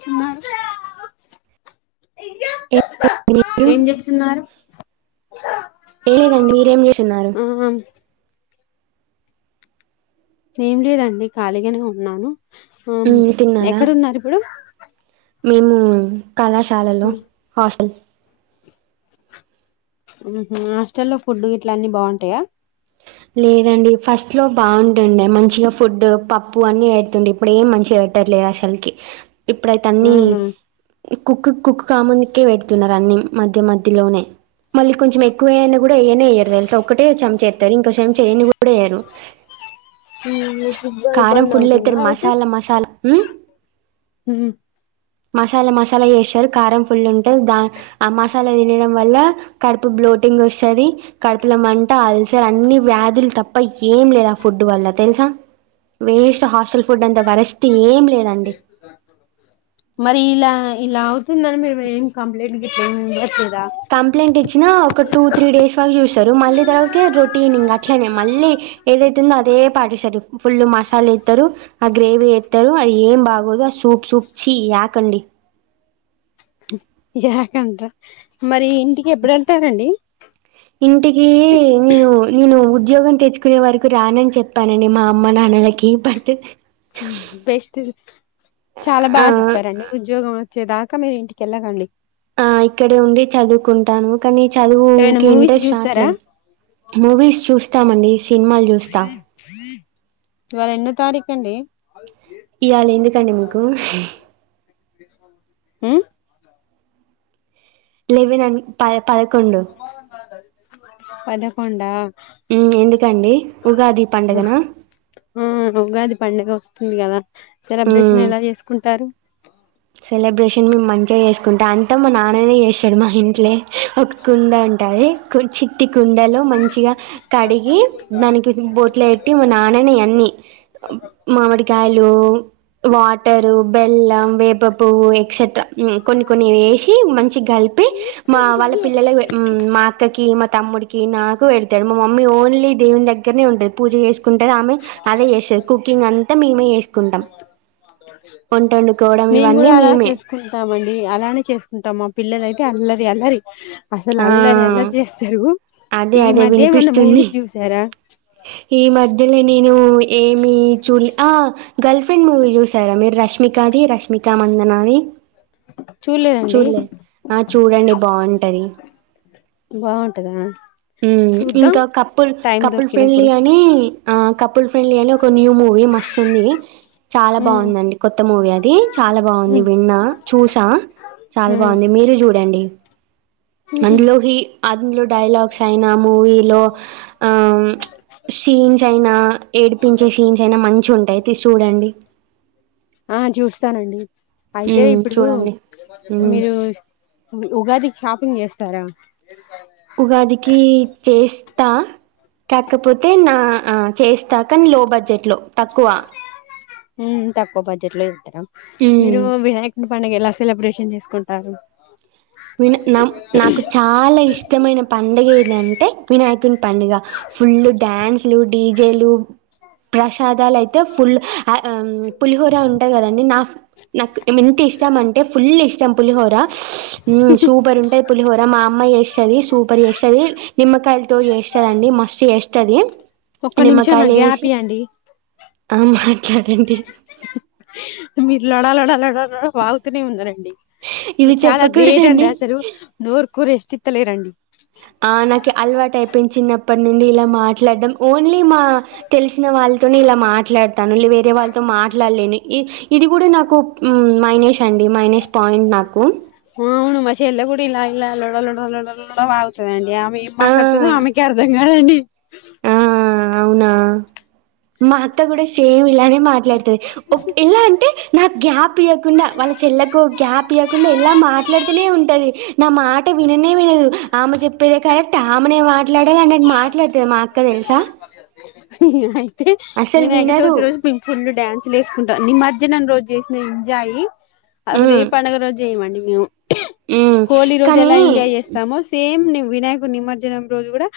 స్తుమ ఏం చేస్తున్నారు ఆ [unintelligible] ఏం లేదండి ఖాళీగానే ఉన్నాను ఉమ్ ఎక్కడ ఉన్నారు ఇప్పుడు మేము కళాశాలలు హాస్టల్ ఉహూ హాస్టల్లో ఫుడ్ ఇట్ల అన్నీ బాగుంటాయా లేదండి ఫస్ట్ లో బాగుంటుండే మంచిగా ఫుడ్ పప్పు అన్ని పెడుతుండే ఇప్పుడు ఏం మంచిగా పెట్టుట్టలేదు అసలుకి ఇప్పుడైత అన్ని అవునా కుక్ కుక్ కాముందుకే పెడుతున్నారు అన్ని మధ్య మధ్యలోనే మళ్ళీ కొంచెం ఎకువేయ్ కూడా ఏనే ఏనేయ్యరు తెలుసా ఒకటే చ రు ఇంకో చెంచా ఎయన కూడా ఎయ్యారు ఈ కారం ఫుల్ ఎత్తరు మసాలా మసాలా ఉమ్ హ్మ్ మసాలా మసాలా యేస్తారు కారం ఫుల్ ఉంటంది దా ఆ మసాలా తినడం వల్ల కడుపు బ్లోటింగ్ వస్తది కడుపుల మంట అల్సర్ అన్ని వ్యాధులు తప్ప ఏం లేదు ఆ ఫుడ్ వల్ల తెలుసా వేస్ట్ హాస్టల్ ఫుడ్ అంతా వరస్ట్ ఏం కె లేదండి సుధాకర్ మరి ఇలా ఇలా అవుతుందని మరు ఏం కంప్లీంట్కి కంప్లైంట్ ఇచ్చినా ఒక టూ త్రీ డేస్ వరకు చూస్తారు మళ్ళీ తర్వాతే రొటీనింగ్ అట్లనే మళ్ళీ ఏదైతుందో అదే పాటిస్తారు ఫుల్ మసాలా ఇస్తారు అ గ్రేవీ యెత్తరు అది ఏం బాగోదు ఆ సూప్ సూప్ చీ యాక్ అండి యాకండ్ర మరి ఇంటికి ఎప్పుడ వెళ్తారండి సీగేక్ ఇంటికీ నిను నిను ఉ ఉద్యోగం తెచ్చుకునే వరకు రానని చెప్పను మా అమ్మ నాన్నలకి బట్ బెస్ట్ ఆ వచ్చే దాకా మీరు ఇంటికెళ్ళగండి ఆ ఇక్కడే ఉండి చదువుకుంటాను కానీ ఏమైనా చదువుకి మూవీస్ ఇంట్రెస్ట్ చూస్తారా రావట్లేదు మూవీస్ చూస్తామండి సినిమాలు చూస్తాం ఇవాళ ఎన్నో తారీఖు అండి ఇవాళ ఎందుకండి మీకు ఉమ్ లేవెనా అని ప పదకొండు హోండా ఇన్ని ఎందుకండి ఉగాది పండగన తూ ని యవ్వ సెలబ్రేషన్ ఎలా చేసుకుంటారు సెలబ్రేషన్ మేము మంచిగా చేసుకుంటాం అంతా మా నాన్ననే జేషిండు మా ఇంట్లే. ఒక కుండ ఉంటది కుర్చీ మట్టి కుండలో మంచిగా కడిగి దానికి బొట్లెట్టి మా నాన్ననే అన్ని మామిడికాయలూ వాటరు బెల్లం వే పప్పూ ఎక్సెట్రా మ్ కొన్ని కొని వేసి మంచిగ కలిపి మా వాళ్ళ పిల్లల మా అక్కకి మా తమ్ముడికి నాకు -కు పెడతాడు మా మమ్మీ ఓన్లీ దేవుని దగ్గరనే ఉంటంది పూజ చేసుకుంటది ఆమె అదే చేస్తంది కుకింగ్ అంతా మేమే చేసుకుంటాం వంటోండుకుంటం. మేము కూడా అలా చేసుకుంటాంమండి అలానే చేసు- ఉంటా మా పిల్లల అయితే అల్లరి అల్లరి అసలు ఆ అల్లరి అల్లరి చేస్తారు అదే ఈ అదే మధ్య ఏమన్నా వినిపిస్తుంది మూవీస్ చూసారా -ధ్యలో నేను ఏమి చూళ్ళే ఆ గర్ల్ ఫ్రెండ్ మూవీ చూసారా మీరు రష్మికాది రష్మికా మందనాది? చూడలేదండి చూడలే ఆ చూడండి. బాగుంటుది బాగుంటదా హ్మ్మ్ చూద్దాం ఇంకా కప్పుల్ టైం కపుల్ ఫ్రెండ్లీ దొరికినప్పుడు అని ఆ కపుల్ పెళ్ళి అని ఒక న్యూ మూవీ మస్తు ఉంది. చాలా ఉమ్ బాగుందండి కొత్త మూవీ అది. చాలా బాగుంది. ఉమ్ విన్నా, చూసా చాలా ఉమ్ బాగుంది మీరు చూడండి. ఉహు అందులోకి అందులో డైలాగ్స్ అయినా మూవీలో ఆమ్ షీన్స్ అయినా ఏడిపించే సీన్స్ అయినా మంచి ఉంటాయి తీసి చూడండి తానండి అయితే మ్మ్ ఇప్పుడూ చూడండి మ్మ్ మీరు ఉ- ఉగాది షాపింగ్ చేస్తారా తా కాకపోతే నా ఆ చే మ్ తక్కువ బడ్జెట్ లో ఇతారా మీరు మ్మ్ వినాయకుడు పండుగ ఎలా సెలబ్రేషన్ చేసుకుంటారు విన్ - నం నాకు చాలా ఇష్టమైన పండుగ ఎదంటే వినాయకుని పండుగ ఫుల్ డ్యాన్స్ లు డీజేలు ప్రషాదాలు ఆయితే ఫుల్ ష్ ఐ అమ్ పులిహోర ఉంటది కదండీ నా ఫే నాకు ఎంత ఇష్టం అంటే ఫుల్ ఇష్టం పులిహోర మ్మ్ సూపర్ ఉంటది పులిహోర మా అమ్మ చేస్తది సూపర్ చేస్తది నిమ్మకాయలతో చేస్తదండి మస్తు చేస్తది ఒక్క నిమిషం నా గ్యాప్ ఇయ్యండి ఆ మాట్లాడండి మీరు లొడ లొడ లొడ లోడ వాగుతూనే ఉన్నారండి ఇవి మీరు చాలా గ్రేట్ అండి చెప్పకూడదండి అసలు నూరు కు రెస్ట్ ఇత్తలేరండి ఆ నాకు అలవాటై పెంచినప్పటి నుండి ఇలా మాట్లాడడం ఓన్లీ మా తెలిసిన వాళ్ళతోనే ఇలా మాట్లాడతాను ఇలా వేరే వాళ్ళతో మాట్లాడలేను ఇ ఇది కూడా నాకు మ్మ్ మైనేష్ అండి మైనేష్ పాయింట్ నాకు చెల్ల కూడా ఇలా ఇలా లొడ లొడ లొడ లొడ వాగుతుందండి ఆమె ఏం ఆ మాట్లాడుతుందో ఆమెకి అర్థం కాదండి ఆ అవునా మా అత్త గూడా సేమ్ ఇలానే మాట్లాడతది ఒక్ ఎలా అంటే నా గ్యాప్ ఇయ్యకుండా వాళ్ళ చెల్లెకు గ్యాప్ ఇయ్యకుండా ఎలా మాట్లాడుతూనే ఉంటది. నా మాట విననే వినదు ఆమె చెప్పేదే కరెక్టా ఆమెనే మాట్లాడదు ఆయనక్ మాట్లాడుతది మా అక్క తెలుసా అయితే అసలు వినాయక వినదు చవితి రోజు పింపుళ్లు డ్యాన్సులు వేసుకుంటా నిమర్జనం నను రోజు చేసిన ఎంజాయి అసలు ఏ ఉమ్ పండగ రోజు చేయమండి. మేము ఉమ్ హోలీ రోజు కానీ ఎలా ఎంజాయ్ చేస్తాము సేమ్ వినాయకుడు నిమర్జనం రోజు గుడా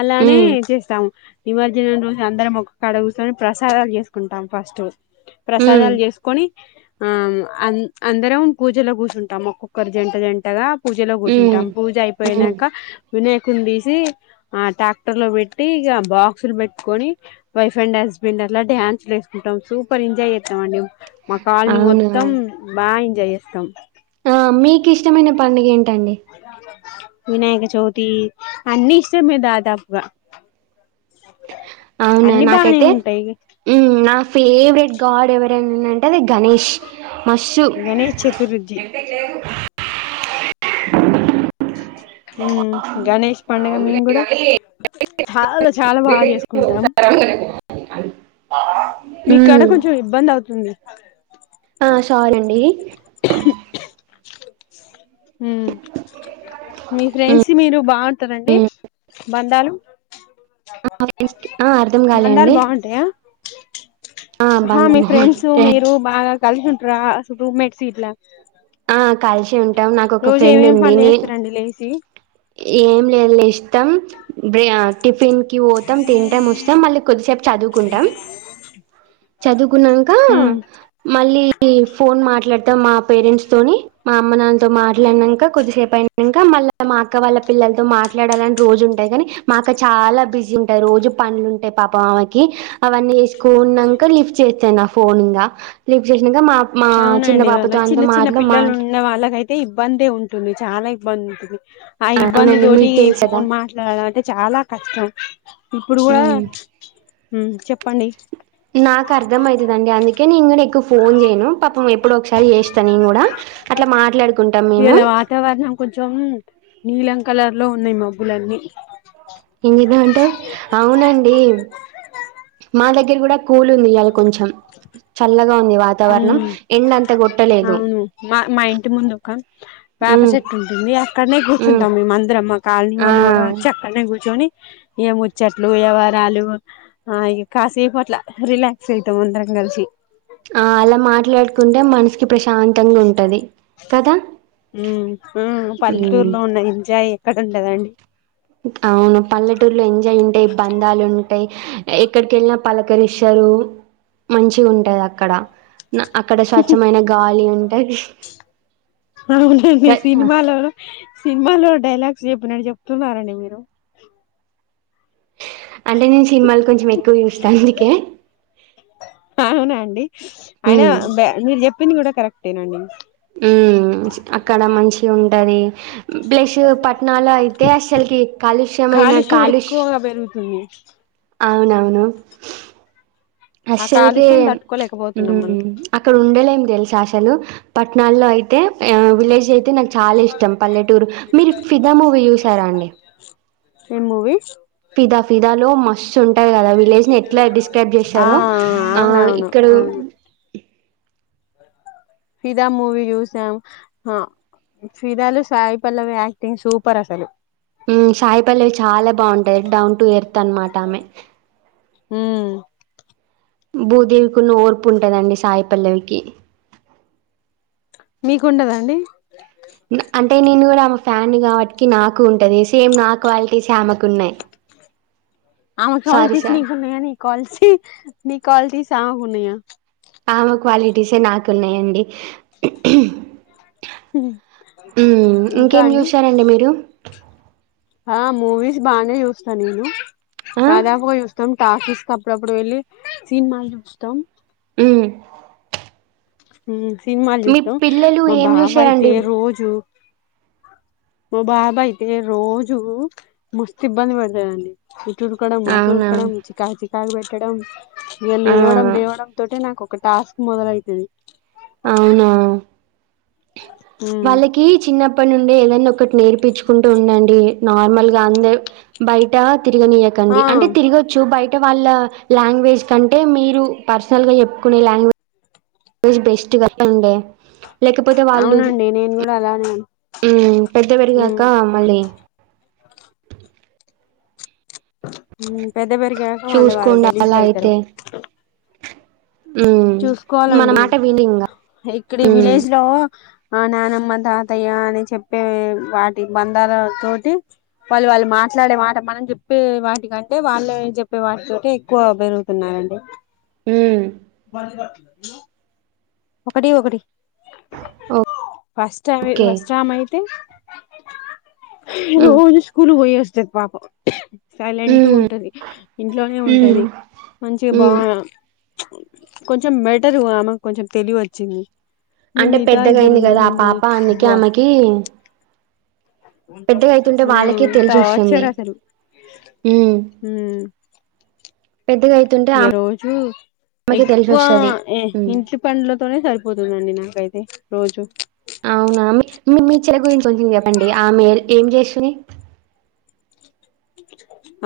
అలానే ఉమ్ చేస్తాము నిమర్జనం రోజు అందరం ఒక కాడ కూసొని ప్రసాదాలు చేసుకుంటాం ఫస్ట్ ఉమ్ ప్రసాదాలు చేసుకొని ఆ అన్ అందరం పూజలో కూసుంటాము ఒక్కొక్కరు జంట జంటగా పూజలో ఉమ్ కూసుంటాం పూజ ఉమ్ అయిపోయినాక వినాయకుణ్ణి తీస్ ది ఆ ట్రాక్టర్ లో పెట్టి ఇక బాక్సులు పెట్టుకొని వైఫ్ అండ్ హస్బెండ్ అట్లా డ్యాన్సులు వేసుకుంటాం సూపర్ ఎంజాయ్ చేస్తాం అండి మా కాలనీ అవునా మొత్తం బా జాయ్ చేస్తాం ఆ మీకు ఇష్టమైన పండుగ ఏంటండ్ అద వినాయకచవితి అన్ని ఇష్టమే దాదాపుగా అవును అన్ని బానే నాకైతే ఉంటాయి నా ఫేవరెట్ గాడ్ ఎవరైనా ఉందంటే అది గణేష్ మస్సు గణేష్ చతుర్థి [unintelligible] ఉమ్ గణేష్ పండుగ మేము కూడా చాలా చాలా బాగా చేసుకుంటాం ఆహ్ మీక్కడ కొంచెం ఇబ్బంది అవుతుంది ఆ సార్ అండి [inaudible] మీ ఫ్రెండ్స్ మీరు బాగుంటారండి బందాలు ఫ్రెండ్స్ అర్థం కాలే అండి [inaudible] ఆ మీ ఫ్రెండ్స్ మీరు బాగా కలిసి ఉంట్ర అసలు రూమ్ మేట్స్ ఇడ్లా కాల్ ఉంటాం నాకు ఒక ఫ్రెండ్ ఏమేం ఉంది పనులు ని చేస్తారండి లేసి ఏం లేదు ఇష్టం టిఫిన్ పోతం తింటాం వస్తం మళ్లీ కొద్దిసేపు చదువుకుంటం చదువుకున్నాక మళ్ళీ ఫోన్ మాట్లాడటం మా పేరెంట్స్ తో మా అమ్మ నాన్నతో మాట్లాడినాక కొద్దిసేపు అయినాక మళ్ళీ మా అక్క వాళ్ళ పిల్లలతో మాట్లాడాలని రోజు ఉంటాయి కానీ మా అక్క చాలా బిజీ ఉంటాయి రోజు పంలు ఉంటాయి పాప మామకి అవన్నీ వసుకున్నాక లిఫ్ట్ చేస్తాను నా ఫోన్ లిఫ్ట్ చే మా మా చిన్న అవునండి పాపతో వాళ్ళకి అంతా చిన్న మా చిన్న పిల్లలు ఉన్న వాళ్ళకయితే ఇబ్బందే ఉంటుంది చాలా ఇబ్బంది ఉంటది ఆ ఇబ్బంది అవునండి తోటి మీకు తెలుసు కదా ఫోన్ మాట్లాడడం అంటే చాలా కష్టం ఇప్పుడు కూడా మ్మ్ చెప్పండి నాకు అర్థం అయితదండి అందుకే నేను కూడా ఎక్కువ ఫోన్ చేయ్యను పాపం ఎప్పుడు ఒకసారి చేస్తా నేను కూడా అట్లా మాట్లాడుకుంటాం మేము ఇయాల వాతావరణం కొంచెం నీలం కలర్ లో ఉన్నాయి మబ్బులన్నీ ఏందట అవునండి మా దగ్గర కూడా కూలి ఇయ్యాల కొంచెం చల్లగా ఉంది వాతావరణం ఎండ అంత కొట్టలేదు అవును మా మా ఇంటి ముందు ఒక వేప ఉమ్ చెట్టు ఉంటుంది అక్కడనే ఉమ్ కూర్చుంటాం మేముమందరం మా కాలనీ ఆ వాళ్ళు కూడా వచ్చి అక్కడనే కూర్చొని ఏ ముచ్చట్లు వ్యవరాలు ఆ ఇ కాసేపు అట్లా రిలాక్స్ అవుతాం అందరం కలిసి ఆ అలా మాట్లాడుకుంటే మనసుకి ప్రశాంతంగా ఉంటది కదా ఉమ్ క్కడ ఉండదండి అవును పల్లెటూర్లో ఎంజాయ్ ఉంటయి బంధాలు ఉన్ టే ఎక్కడికి వెళ్ళినా పలకరిస్సారు మంచిగ ఉంటది అక్కడ అక్కడ స్వచ్ఛమైన గాలి ఉంటాయి అవునండి సినిమాలో సినిమాలో డైలాగ్స్ చెప్పినట్టు చెప్తున్నారండి మీరు అంటే నేను సినిమాలు కొంచెం ఎక్కువ చూస్తాను అందుకే అవునా అండి అయిన ఉమ్ బె మీరు చెప్ ప్పింది కూడా కరెక్టేనండి ఉ అక్కడ మంచి ఉంటది బ్లస్ ప ట్నాలో అయితే అస్సలకి కాలుష్యమైన కాలుష్యం కాలుష్ ఎక్కువగా పెరుగుతుంది అవునవును ఆ అస్సలకి కాలుష్యం తట్టుకోలేకపోతున్నాం మనం ఊమ్ అక్కడ ఉండలేం తెలుసా అస్సలు పట్టణాల్లో అయి తే ఆ విలేజ్ అయితే నాకు చాలా ఇష్టం పల్లెటూరు మీరు ఫిదా మూవీ యూసారా అండి ఏం మూవీ ఫిదా ఫిదాలో మస్త్ ఉంటది కదా విలేజ్ ని ఎట్లా డిస్క్రైబ్ ఆ జేశారో ఆ అవునవును ఇక్కడ అవును ఫిదా మూవీ చూసాం హ ఫిదాలో సాయి పల్లవి యాక్టింగ్ సూపర్ అసలు హ్మ్ సాయిపల్లెవి చాలా బాగుంటాది డౌన్ టు ఎర్త్ అనమాట ఆమె హ్మ్ భూదేవికున్న ఓర్పు ఉంటదండి సాయిపల్లవికి మీకుండదండి ఫ్యాన్ ని కాబట్టికి నాకు ఉంటది సేమ్ నా క్వాలిటీస్ ఆమెకు ఉన్నాయి ఆమె క్వాలిటీస్ నీకున్నాయా నీకోలిటీ నీ క్వాలిటీస్ ఆమ్ ఉన్నయా ఆమె క్వాలిటీసే నాకు ఉన్నాయండి ఉమ్ ఇంకా ఇంకేం అండి చూశారండి మీరు ఆ మూవీస్ బాగానే చూస్తా నేను ఆ దాదాపు గా చు త్తం టాఫీస్ కప్పుడప్పుడు వెళ్ళి సినిమాలు చూస్తాం మ్మ్ హు సినిమాలు మీ చూస్తాం పిల్లలు మా ఏం బావ అయితే చూశారండి రోజు ఓ బాబయితే రోజు మస్తు ఇబ్బంది పెడతాడండి డుకడం అటు అవునా ఊరకడం చికా చికాకు పెట్ కెడం ఎ ఆ లేవడం లేవడం తోటె నాకు ఒక టాస్క్ మొదలైతది అవునా ఉమ్ వాళ్ళకి చిన్న ఇప్పటినుండి ఏదైనా ఒకటి నేర్పించుకుంటూ ఉండండి నార్మల్ గా అంద బయట ఆ తిరగనీయకండి అంటే తిరగొచ్చు బయ్ అంటే వాళ్ళ లాంగ్వేజ్ కంటే మీరు పర్సనల్ గా చెప్పుకునే లాంగ్వేజ్ బెస్ట్ బస్టాండే అవునండి నేను కూడా అలానే ఓ పెద్దవరిగాక ఉమ్ మళ్ళీ మ్మ్ పెద్ద పెరిగాక మళ్ళీ వాళ్లు చూసుకోండి అలా గలీజ్గైతారు. అయితే ఉమ్, మన చూసుకోవాలండి మాట విని ఇంకా ఇక్కడి ఈ ఉమ్, విలేజ్ లో మా నానమ్మ తాతయ్య అని చెప్పే వాటి బంధాల తోటి వాళ్ళు వాళ్ళు మాట్లాడే మాట మనం చెప్పే వాటికంటే వాళ్ళు చెప్పే వాటితో ఎక్కువ పెరుగుతున్నారండి మ్మ్ మంది కాద్ [inaudible] ఒకడి ఒకటి ఓ- ఫస్ట్ టైమ్ ఓకే ఫస్టామైతే ఉమ్, రోజు స్కూల్ పోయిస్తా చిట్టి పాప కి సైలెంటు ఉమ్, గుంటది ఇంట్లోనే ఉమ్, ఉంటది మంచిగ బా ఉమ్. కొంచెం మెటరు ఆమె కొంచం తెలివి వచ్చింది ఇగ అంటే మిగతా ఇద్దరు పెద్దగాయింది కదా ఆ ఉన్నారండి పాప అందుకె ఆమెకి పెద్దగా అవుతుంటే మ్మ్ వాళ్ళకే తెలిసి వస్తుంది టాచరసలు ఉమ్, మ్మ్ పెద్దగా అవుతుంటే ఏ ఆమె రోజు ఆమెకి తెలిసి ఎక్కువ వస్తుంది ఉమ్, ఇంటి పండ్లతోనే సరిపోతుందండి నాకైతే రోజు అవునా మీర్ మీ చెయ్ గురించి కొంచెం చెప్పండి ఆమె ఏం చేసి న్ని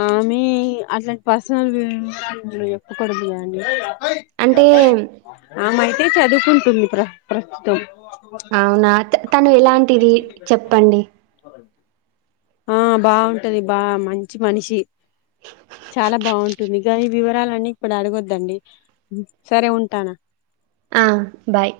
ఆమె అట్లాంటి పర్సనల్ వివరాలు చెప్పకూడదుండి అంటే అమై టే చదువుకుంటుంది పెళ్లి కి రా ప్రస్తుతం అవునా తను ఎలాంటిది చెప్పండి ఆ బాగుంటంది బా మంచి మనిషి చాలా బాగుంటుంది గాఈ వివరాలన్నీ ఇప్పుడు అడగొద్దండి సరే ఉంటానా ఆ బాయ్